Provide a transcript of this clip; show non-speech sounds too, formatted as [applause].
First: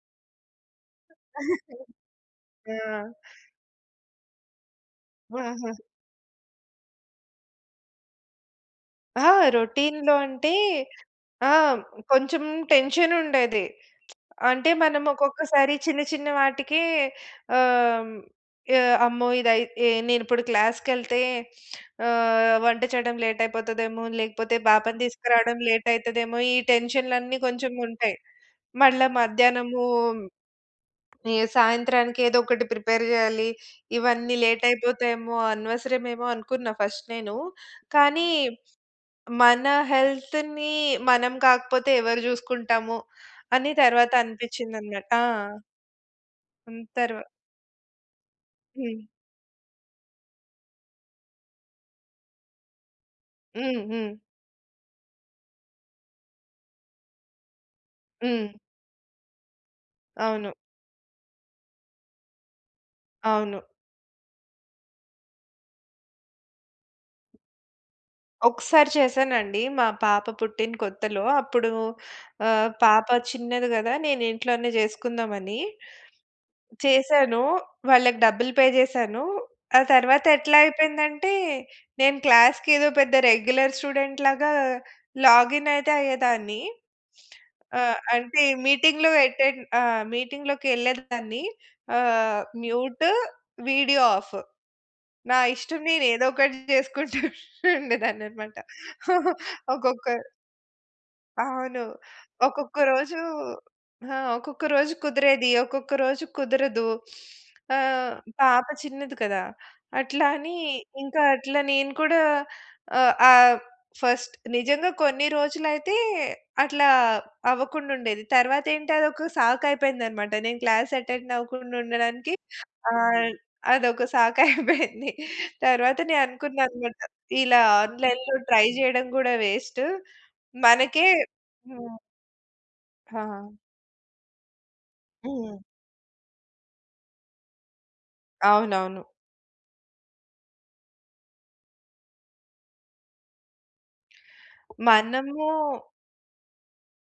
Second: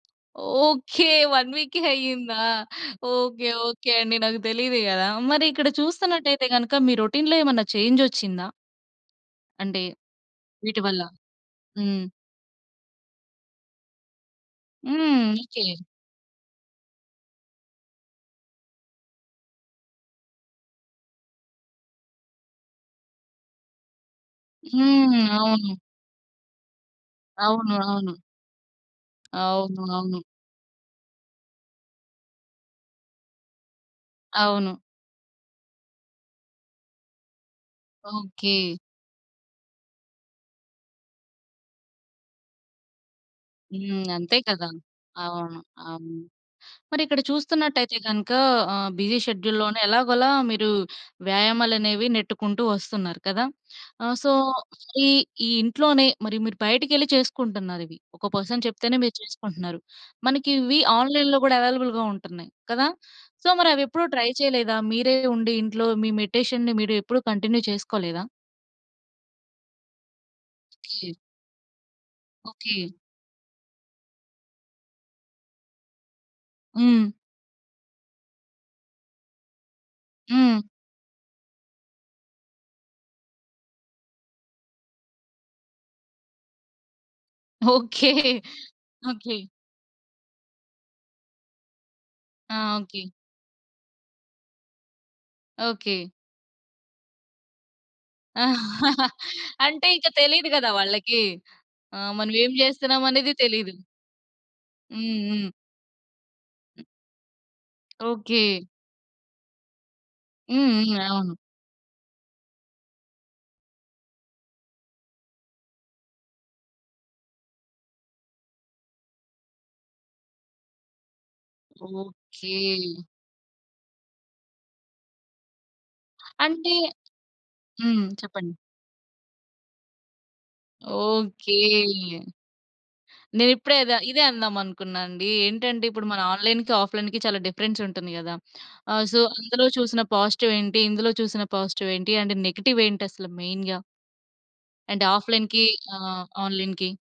Okay. 1 వీకే [chuckles] అయిందా? ఆ! Okay. Okay అండి. నాకు తెలీదు గదా! మరిక్కడ ఆహా! చూస్తున్నట్టయితే గనుక మీ రొటీన్‌లో ఏమన్నా చేంజొచ్చిందా? ఆ! అంటే, రొటీన్‌‌లో అంటే వీటి వల్ల? ఆ! హ్మ్. కొంచెం టెన్షన్ ఉండేది. [smacks lips] అంటే మనం హ్మ్. ఓకె. ఒక్కొక్కసారి చిన్న చిన్న వాటికే ఆహ్, హ్మ్, ఆహ్, అమ్మో! నేను ఇప్పుడు క్లాస్‌కెళ్తే ఆహ్, వంట చేయడం లేట్ అయిపోతదేమో! లేకపోతే పాపను హ్మ్. తీసుకురావడం అవును. లేట్ అయితదేమో! ఈ టెన్షన్‌లన్నీ కొంచెం అవును. అవును. ఉంటాయి. మళ్ళా అవును. మధ్యాహ్నము అవును. ఏ సాయంత్రానికి ఏదో ఒకటి ప్రిపేర్ జేయాలి. ఇవన్నీ లేట్ అవును. అయిపోతాయేమో! అనవసరమేమో అనుకున్నా ఫస్ట్ నేను. కానీ ఓకే. మన హెల్త్‌ని మనం కాకపోతే ఎవరు చూసుకుంటాము అని హ్మ్. తరువాత అంతే కదా! అనిపిచ్చిందన్న ఆ! అవును. అవును. హ్మ్. మరిక్కడ తర్వ్ చూస్తున్నట్టయితే గనుక ఆహ్, హ్మ్. బిజీ షెడ్యూల్‌ లోనే ఎలాగోలా మీరు వ్యాయామాలనేవి నెట్టుకుంటూ వస్తున్నారు కదా! హ్మ్. హ్మ్. ఆహ్, సో, ఈ ఈ ఇంట్లోనే మరి మీరు బయటికెళ్ళి చేసుకుంటున్నారవి. ఒక హ్మ్. పర్సన్ చెప్తేనే మీరు చేసుకుంటున్నారు. అవును. మనకివి ఆన్‌లైన్‌లో గూడా అవైలబుల్‌గా ఉంటున్నాయి కదా? సో, అవును. మరివి ఎప్పుడూ ట్రై చేయలేదా? మీరే ఉండి ఇంట్లో మీ మెడిటేషన్‌ని మీరెప్పుడూ కంటిన్యూ చేసుకోలేదా? ఒకసారి చేశానండి. మా పాప పుట్టిన ఓకె. కొత్తలో అప్పుడు. ఆహ్, ఓకే. పాప చిన్నది గదా! నేను ఇంట్లోనే చేసుకుందామని, హ్మ్. చేశాను. వాళ్ళకి డబ్బులు పే చేశాను. ఆ తరువాత ఎట్లా హ్మ్. అయిపోయిందంటే నేను క్లాస్‌కి ఏదో పెద్ద రెగ్యులర్ స్టూడెంట్‌లాగా లాగిన్ అయితే అయ్యేదాన్ని. ఆహ్, ఓకే. అంటే [chuckles] మీటింగ్‌లు ఓకే. ఎటన్ మీటింగ్‌లోకెళ్ళేదాన్ని ఆహ్, ఆ! ఓకే. మ్యూటు, వీడియో ఆఫ్ నా ఇష్టం నేను ఓకే. ఏదో ఒకటి చేసుకుంటుండేదాన్నన్నమాట. [chuckles] అంటే ఒక్కొక్క ఇక తెలీదు గదా! వాళ్ళకి. అవును. ఆ! మనమేం ఒక్కొక్క రోజు చేస్తున్నామనేదే తెలీదు. హా! ఒక్కొక్క రోజు హ్మ్. కుదిరేది. హ్మ్. ఒక్కొక్క రోజు హ్మ్. కుదరదు. ఆహ్, ఓకే. పాప చిన్నది కదా! అట్లా అని హ్మ్. హ్మ్. ఇంకా అవును. అట్లా నేను కూడా ఆహ్, ఆహ్, ఫస్ట్ నిజంగా కొన్ని రోజులైతే అట్లా అవ్వకుండుండేది. తరువాతేంటి అదొక సాకు అయిపోయింది అన్నమాట. నేను క్లాస్ అటెండ్ అవ్వకుండుండడానికి ఓకే. ఆహ్, అదొక సాకైపోయింది. తరువాత నేను అంటే అనుకున్నానన్నమాట ఇలా హ్మ్. ఆన్‌లైన్‌లో చెప్పండి. ట్రై చేయడం గూడా వేస్ట్ మనకే హ్మ్. ఓకే. హా! నేనిప్పుడే ఇద్ ఇదే అందామనుకున్నానండి. హ్మ్. ఏంటంటే ఇప్పుడు మన ఆన్‌లైన్‌కి, ఆఫ్‌లైన్‌కి చాలా డిఫరెన్స్ ఉంటుంది గదా! అవునవును. ఆహ్, సో అందులో చూసిన పాజిటివ్ ఏంటి? ఇందులో చూసిన పాజిటివ్ ఏంటి నెగెటివ్ ఏంటసలు మెయిన్‌గా? అండ్ ఆఫ్‌లైన్‌కి మనము ఆహ్, ఆన్‌లైన్‌కి.